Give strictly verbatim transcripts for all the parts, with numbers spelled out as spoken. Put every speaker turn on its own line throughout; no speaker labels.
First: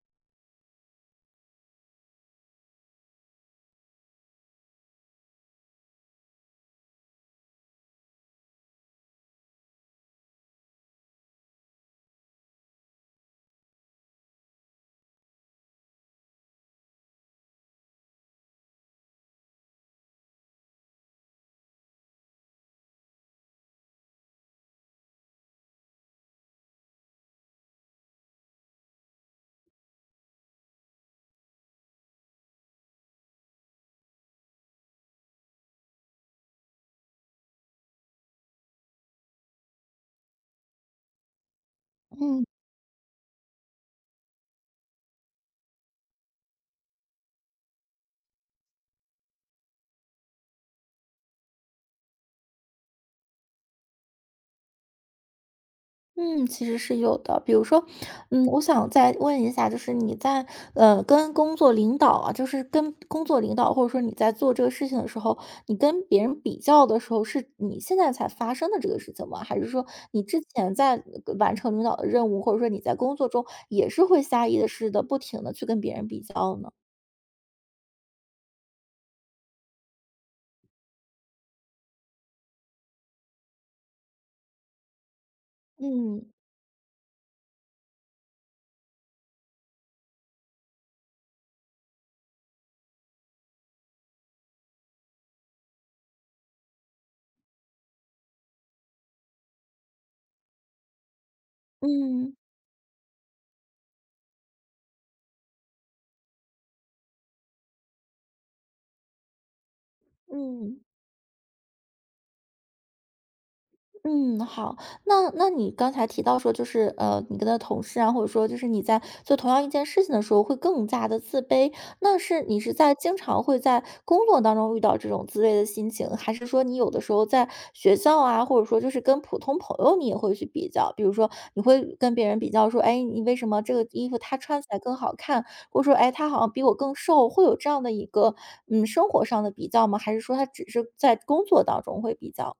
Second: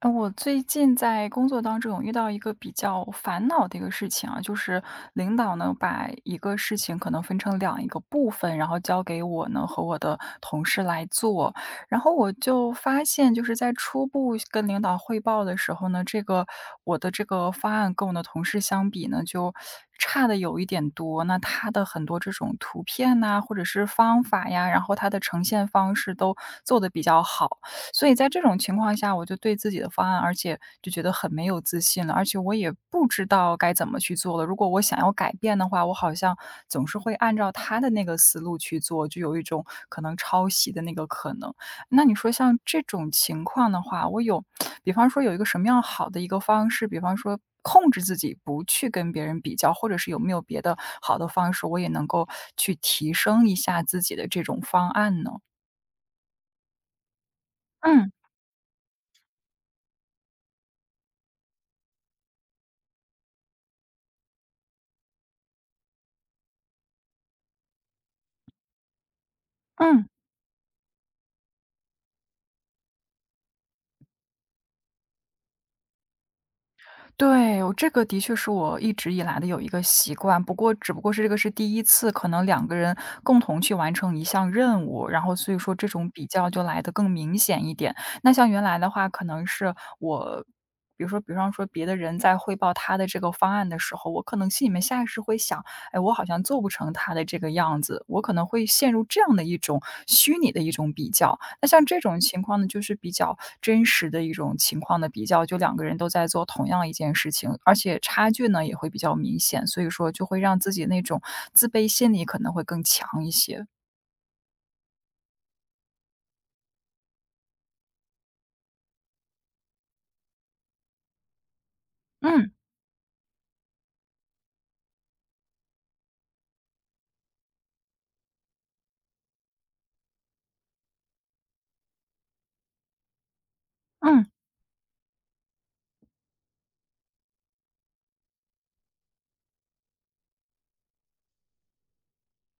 呃，我最近在工作当中有遇到一个比较烦恼的一个事情啊，就是领导呢把一个事情可能分成两一个部分，然后交给我呢和我的同事来做。然后我就发现，就是在初步跟领导汇报的时候呢，这个我的这个方案跟我的同事相比呢，就差的有一点多。那他的很多这种图片呐、或者是方法呀，然后他的呈现方式都做得比较好。所以在这种情况下，我就对自己的方案，而且就觉得很没有自信了，而且我也不知道该怎么去做了。如果我想要改变的话，我好像总是会按照他的那个思路去做，就有一种可能抄袭的那个可能。那你说
嗯
像这种情况的话，我有，比方说有一个什么样好的一个方式，比方说控制自己不去跟别人比较，或者是有没有别的好的方式，我也能够去提升一下自己的这种方案呢？
嗯，其实是有的。比如说，
嗯
嗯，我想再问一下，就是你在呃跟工作领导啊，就是跟工作领导，或者说你在做这个事情的时候，你跟别人比较的时候，是你现在才发生的这个事情吗？还是说
嗯。
你之前在呃完成领导的任务，或者说你在工作中也是会下意识的不停的去跟别人比较呢？
对，我这个的确是我一直以来的有一个习惯，不过只不过是这个是第一次，可能两个人共同去完成一项任务，然后所以说这种比
嗯
较就来的更明显一点。那像原来的话，可能是我。比如说，比方说别的人在汇报他的这个方案的时候，我可能心里面下意识会想，哎，我好像做不成他的这个样子，我可能会陷入这样的一种虚拟的一种比较。那像这种
嗯
情况呢，就是比较真实的一种情况的比较，就两个人都在做同样一件事情，而且差距呢也会比较明显，所以说就会让自
嗯。
己那种自卑心理可能会更强一些。
嗯，好，那那你刚才提到说，就是呃，你跟的同事啊，或者说就是你在做同样一件事情的时候，会更加的自卑。那是
嗯
你是在经常会在工作当中遇到这种自卑的心情，还是说你有的时候在学校啊，或者说就是跟普通朋友你也会去比较？比如说你会跟别人比较说，哎，你为什么这个衣服
嗯
他穿起来更好看，或者说哎，他好像比我更瘦，会有这样的一个嗯生活上的比较吗？还是说他只是在工作当中会比较？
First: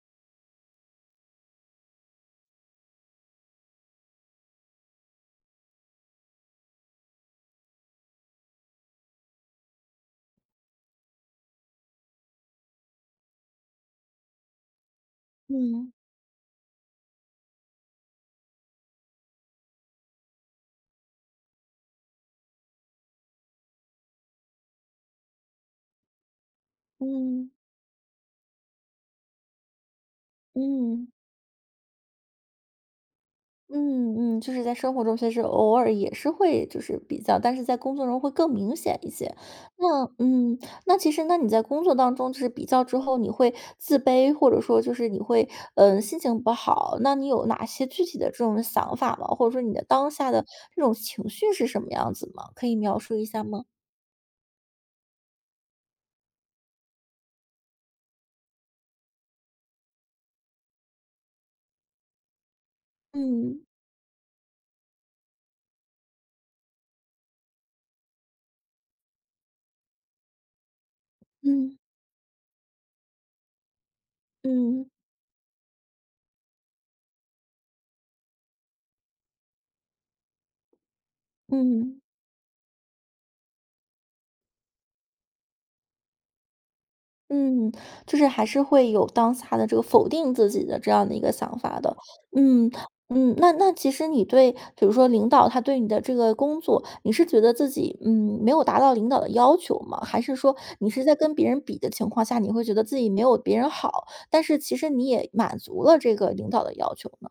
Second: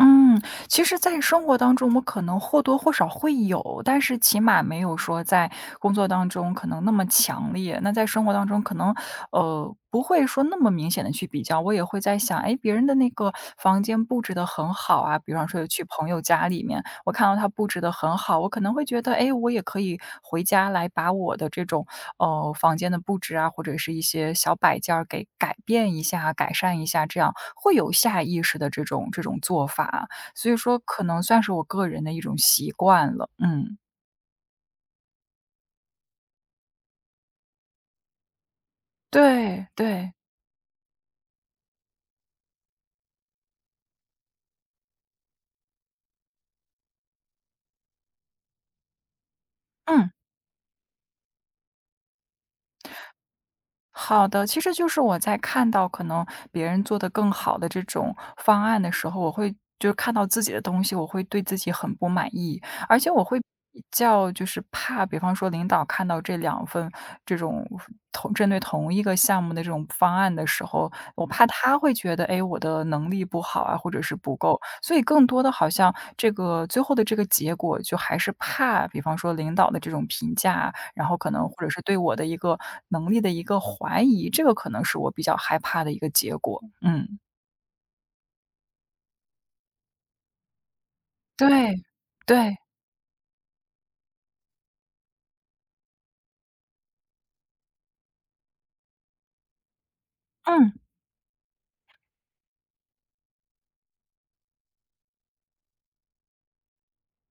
嗯，其实，在生活当中，我们可能或多或少会有，但是起码没有说在工作当中可能那么强烈。那在生活当中，可能呃不会说那么明显的去比较。我也会在想，哎，别人的那个房间布置的很好啊，比方说去
嗯。
朋友家里面，我看到他布置的很好，我可能会觉得，哎，我也可以回家来把我的这种呃房间的布置啊，或者是一些小摆件儿给改变一下、改善一下，这样
嗯
会有下意识的这种这种做法。所以说可
嗯
能算是我个人的一种习惯了，嗯。
嗯嗯，就是在生活中其实偶尔也是会就是比较，但是在工作中会更明显一些。
对，
那
对，
嗯，那其实那你在工作当中就是比较之后，你会自卑，或者说就是你会嗯、呃心情不好，那你有哪些具体的这种想法吗？或者说你的
嗯，
当下的这种情绪是什么样子吗？可以描述一下吗？
好的。其实就是我在看到可能别人做的更好的这种方案的时候，我会就是看到自己的东西，我会对自己很不满意，而且我会
嗯
比较就是怕，比方说领导看到这两份这种同针对同一个项目的这种方案的时候，我怕他
嗯
会觉得，哎，我的能力不好啊，或者是不够，
嗯
所以更多的好像这个最后的这个结果，就还是怕，比方说领导的这种评价，然后可能或者是对
嗯。
我的一个能力的一个怀疑，这个可能是我比较害怕的一个结果。嗯，
嗯，就是还是会有当下的这个否定自己的这样的一个想
对，
法的。
对，
嗯嗯，那那其实你对，比如说领导他对你的这个工作，你是觉得自己嗯没有达到领导的要求吗？还是说
嗯。
你是在跟别人比的情况下，你会觉得自己没有别人好，但是其实你也满足了这个领导的要求呢？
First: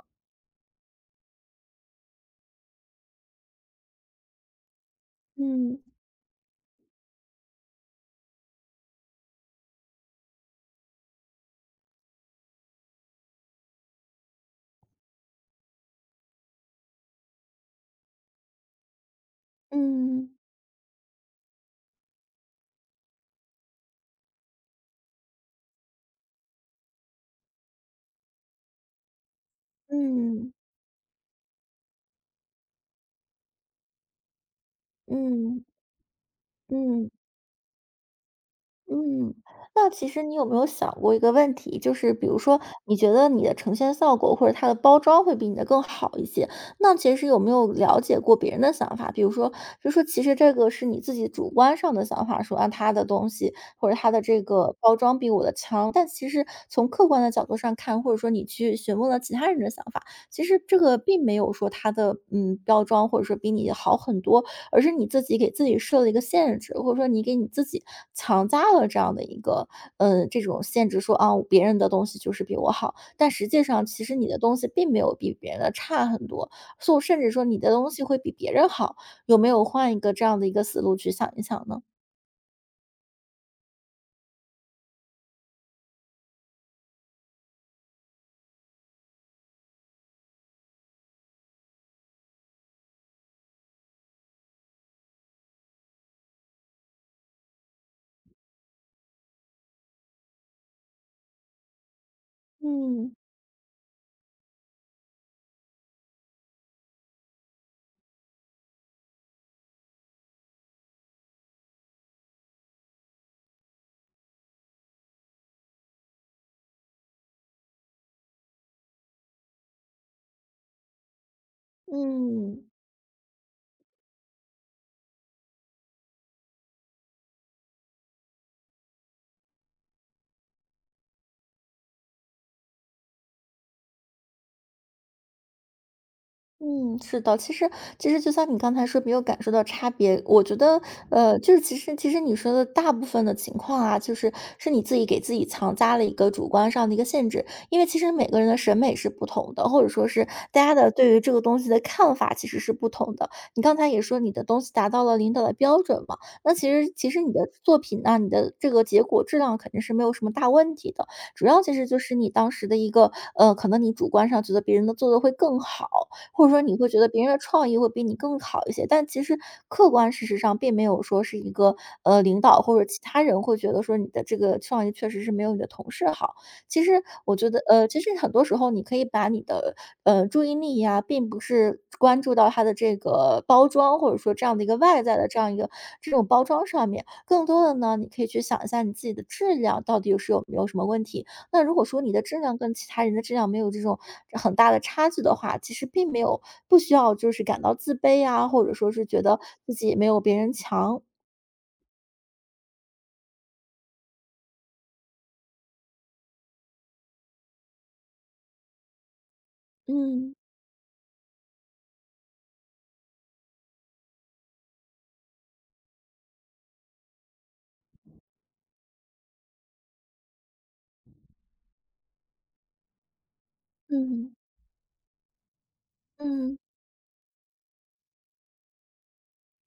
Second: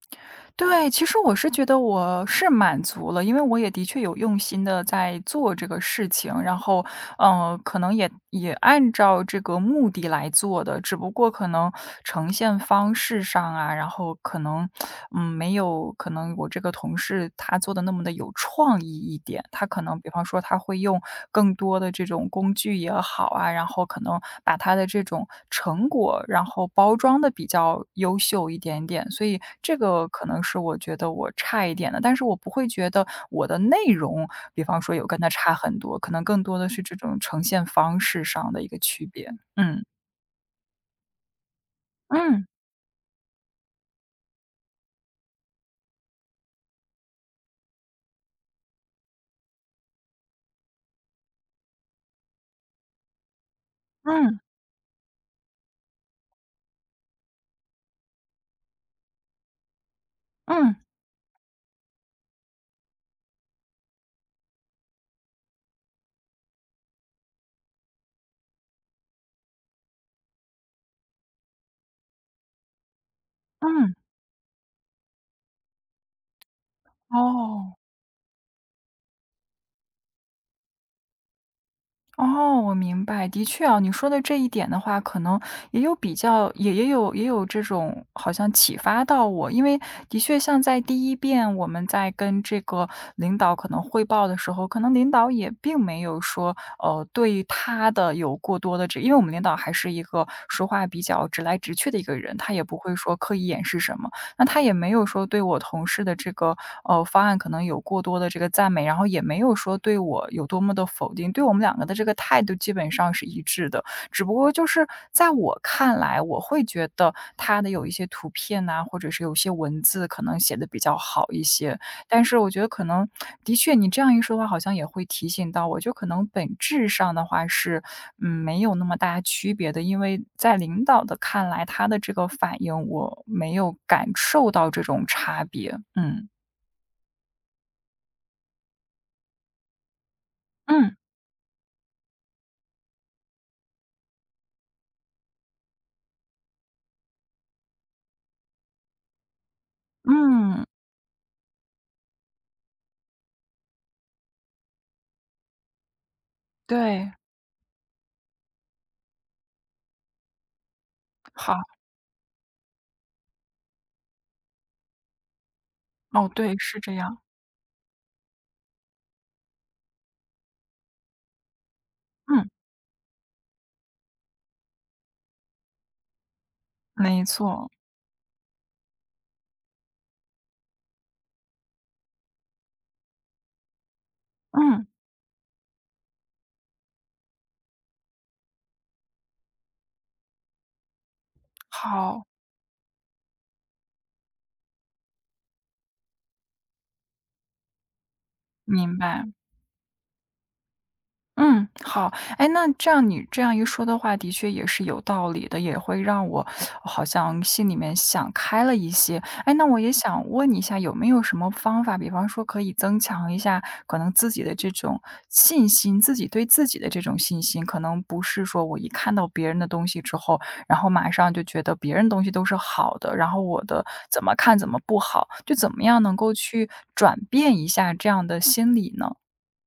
对，其实我是觉得我是满足了，因为我也的确有用心的在做这个
嗯
事情，然后，嗯，可能也也按照这个目的来做的，只不过可能呈现方式上啊，然后可能，嗯，没有可能我这个同事他做的那么的有创意一点，他可能比方
嗯
说他会用更多的这种工具也好好啊，然后可能把他的这种成果，然后包装的比较优秀一点点。所以这个可能
嗯
是我觉得我差一点的，但是我不会觉得我的内容，比方说有
嗯
跟他差
嗯
很多，可能更多的是这
嗯。
种呈现方式上的一个区别。
嗯，
嗯，
那其实你有没有想过一个问题，就是比如
嗯，
说，你觉得你的呈现效果或者它的包装会比你的更好一些，那其实有没有了解过别人的想法？比如说，就说其实这个是你自己主观上的想法，说啊，他的东西或者他的
嗯，
这个包装比我的强，但其实从客观的角度上看，或者说你去询问了其他人的想法，其实
嗯，
这个并没有说它的嗯包装或者说比你好很多，而是你自己给自己设了一个限制，或者说你给你自己强加了这样的一个，嗯，这种限制，说啊，别人的东西就是比我好，但实际
嗯
上
嗯，
其实你的东西并没有比别人的差很多，所以甚至说你的
哦。
东西会比别人好，有没有换一个这样的一个思路去想一想呢？
哦，我明白。的确啊，你说的这一点的话，可能也有比较，也也有也有这种好像启发到我，因为的确像在第一遍我们在跟这个领导可能汇报的时候，可能领导也并没有说，呃，对他的有过多的这，因为我们领导还是一个说话比较直来直去的一个人，他也不会说
嗯
刻意掩饰什么。那他也没有说对我同事的这个呃方案可能有过多的这个赞美，然后也没有说对我有多么的否定，对我们两个的这个态度基本上是一致的。只不过就是在我看来，我会觉得他的有一些图片呐、或者是有些文字可能写的比较好一些，但是我觉
嗯。
得可能的确你这样一说的话，好像也会提醒到我，就可能本质上的话是嗯，没有那么大区别的，因为在领导的看来，他的这个反应我没有感受到这种差别。嗯，
嗯，是的，其实其实就像你刚才说没有感受到差别，我觉得，
嗯，
呃，就是其实其实你说的大部分的情况啊，就是是你自己给自己强加了一个主观上的一个限制，因为其实每个人的审美是不同的，或者说是
嗯，
大家的对于这个东西的看法其实是不同的。你刚才也说你的东西达到了领导的标准嘛，那其实
对，
其实你的作品呢、你的这个结果质量肯定是没有什么大问题的，主
好，
要其实就是你当时的一个，呃，可能你主观上觉得别人的做的会更好。
哦，
或者
对，
说你
是
会
这
觉得
样，
别人的创意会比你更好一些。但其实客观事实上并没有说是一个呃领
嗯，
导或者其他人会觉得说你的这个创意确实是没有你的同事好。其实
没
我觉得
错，
呃，其实很多时候你可以把你的呃注意力呀、并不是关注到它的这个包装或者说这样的一个
嗯，
外在的这样一个这种包装上面，更多的呢，你可以去想一下你自己的质量到底是有没有什么问题，那如果说你的
好，
质量跟其他人的质量没有这种很大的差距的话，其实并没有不需要就是感到自卑啊，或者说
明
是觉
白。
得自己没有别人强。
嗯，好，哎，那这样你这样一说的话，的确也是有道理的，也会让我好像心里面想开了一些。哎，那我也想
嗯。
问你一下，有没有什么方法，比方说可以增强一下可能自己的这种信心，自己对自己的这种信心，可能不是说我一看到别人的东西之后，然后马上就觉得别人东西都是好的，然后我的怎
嗯
么看怎么不好，就怎么样能够
嗯。
去转变一下这样的心理呢？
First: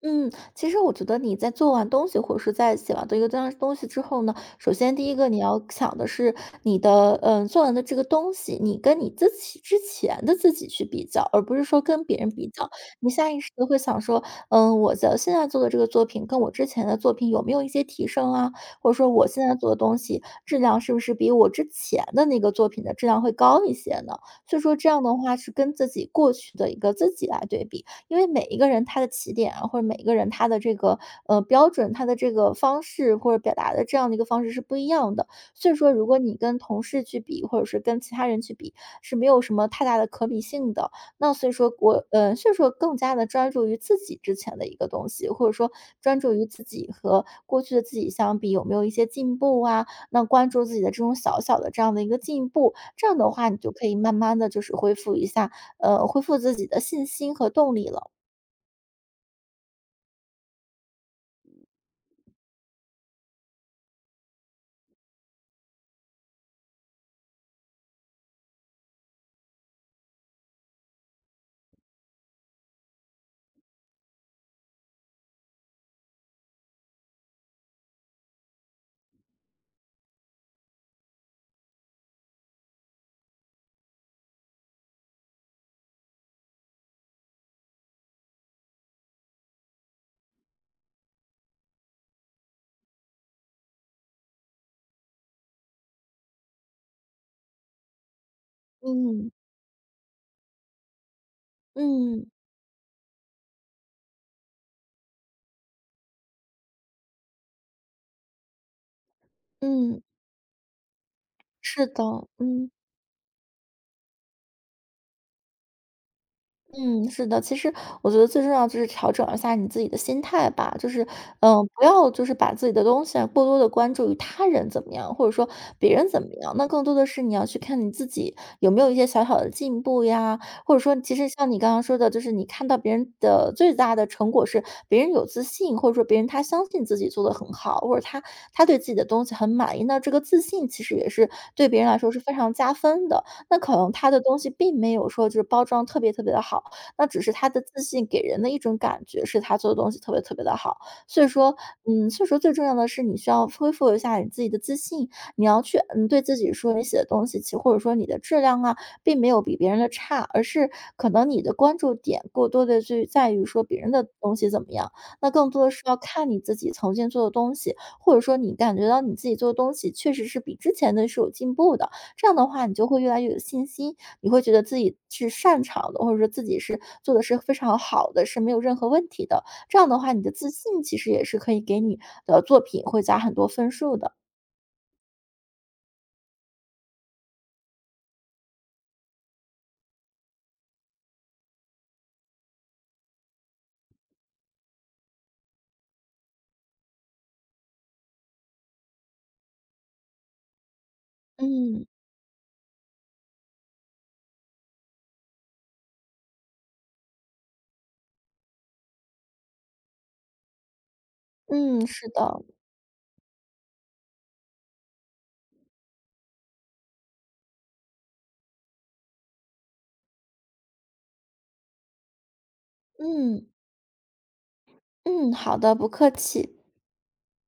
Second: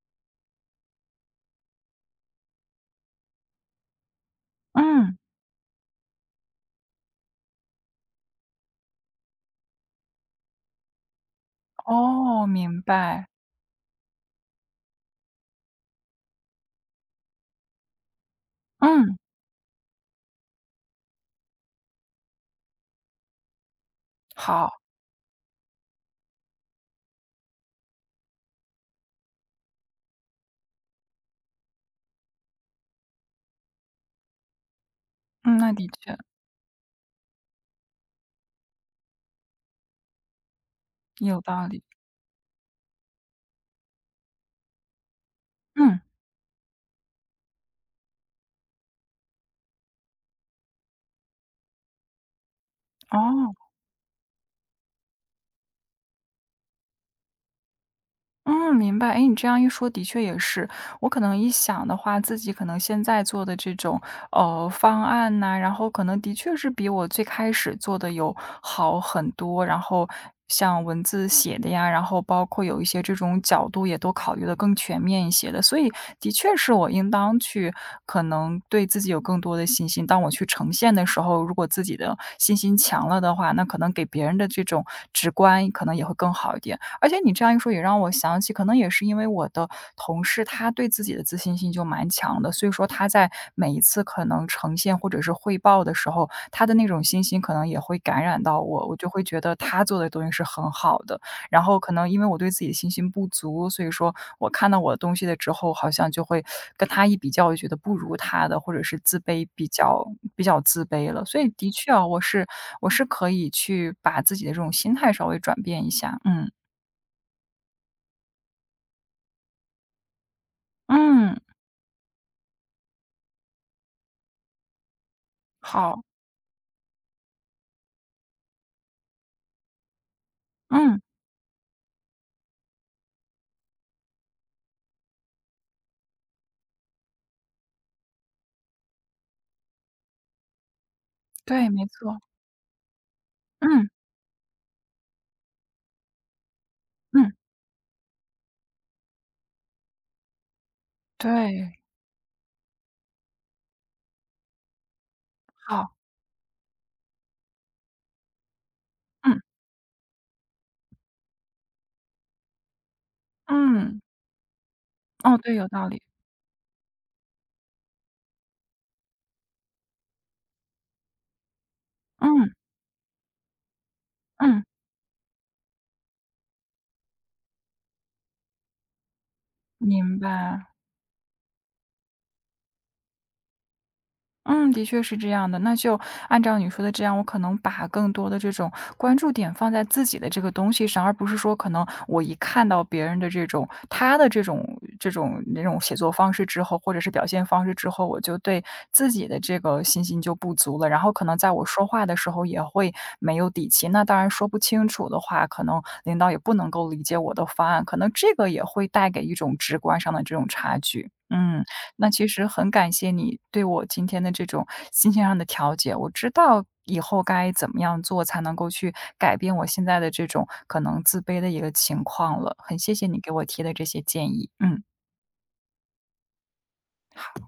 嗯，其实我觉得你在做完东西，或者是在写完的一个这样东西之后呢，首先第一
嗯。
个你要想的是你的，嗯，做完的这个东西，你跟你自己之前的自己去比较，而不是说跟别人
哦，
比较。
明
你
白。
下意识的会想说，嗯，我的现在做的这个作品跟我之前的作品有没有一些提升啊？或者说
嗯，
我现在做的东西质量是不是比我之前的那个作品的质量会高一些呢？所以说
好，
这样的话是跟自己过去的一个自己来对比。因为每一个人他的起点啊，或者每一个人他的这个呃标准，他的这个方式或者表达的这样的一个方式是不一样的。
嗯，
所
那
以
的
说，如
确，
果你跟同事去比，或者是跟其他人去比，是没有什么太大的可比性的。那
有
所以
道
说
理。
我，呃，所以说更加的专注于自己之前的一个东西，或者说
嗯，
专注于自己和过去的自己相比有没有一些进步啊？那关注自己的这种小小的这样的一个进步，这样的话
哦。
你就可以慢慢的就是恢复一下呃，恢复自己的信心和动力了。
嗯，明白。诶，你这样一说，的确也是。我可能一想的话，自己可能现在做的这种，呃，方案呐，然后可能的确是比我最开始做的有好很多，然后像文字写的呀，然后包括有一些这种角度也都考虑的更全面一些的。所以的确是我应当去可能对自己有更多的信心，当我去呈现的时候，如果自己的信心强了的话，那可能给别人的这种直观可能也会更好一点。而且你这样一说也让我想起，可能也是因为我的同事，他对自己的自信心就蛮强的，所以说他在每一次可能呈现或者是汇报的时候，他的那种信心可能也会感染到我，我就会
嗯，
觉得他做的东西是很好的。然后可能因为
嗯，
我对自己的信心不足，所以说我看到我的东西了之后，好像就会跟他一比较，我就觉得不如他的，或者是自卑比
嗯，
较比较自卑了。所以的
是
确
的，
啊，我是
嗯。
我是可以去把自己的这种心态稍微转变一下，嗯。
嗯，是的，其实我觉得最重要就是调整一下你自己的心态吧，就是，
嗯，
嗯，不要就是把自己的东西啊过多的关注于他人怎么样，或者说别
好，
人怎么样，那更多的是你要去看你自己有没有一些小小的进步呀，或者说，
嗯，
其实像你刚刚说的，就是你看到别人的最大的成果是别人有自信，或者说别人他相信自己做的很好，或者他他对自己的东西很满意，那这个自信其实也是
对，
对别
没
人来说
错，
是非常加分的。那可
嗯，
能他的东西并没有说就是包装特别特别的好。那只
嗯，
是他的自信给人的一种感觉是他做的东西特别特别的好。所以说，
对，
嗯，所以说最重要的是你需要恢复一下你自己的自信，你要去，
好，
嗯，对自己说你写的东西，其或者说你的质量啊，并没
嗯，
有比别人的差，而是可能你的关注点过多的去在于说别人
嗯，
的东西怎么样，那
哦，
更
对，
多
有
的是
道
要
理，
看你自己曾经做的东西，或者说你感觉到你自己做的东西确实是比之前的是有进步的，这样的
嗯，
话你就会越来越有信心，你会觉
嗯，
得自己是擅长的，或者说自己是做的是非常好的，是没有任何问题的。这样的话，
明
你的自
白。
信其实也是可以给你的作品会加很多分数的。
嗯，的确是这样的。那就按照你说的这样，我可能把更多的这种关注点放在自己的这个东西上，而不是说可能我一看到别人的这种他的这种这种那种写作方式之后，或者是表现方式之后，我就对自己的这个信心就不足了。然后可能在我说
嗯。
话的时候也会没有底气。那当然说不清楚的话，可能领导也不能够理解我的方案，可能这个也会带给一种直观上的这种差距。嗯。
嗯，是
那其
的，
实很感谢你对我今天的这种心情上的调节，我知道以后该怎么样做才能够去改变我现在的这种可能自卑的一个情况了。很谢谢你给我
嗯，
提的这些建议，嗯。
嗯，好的，不客气。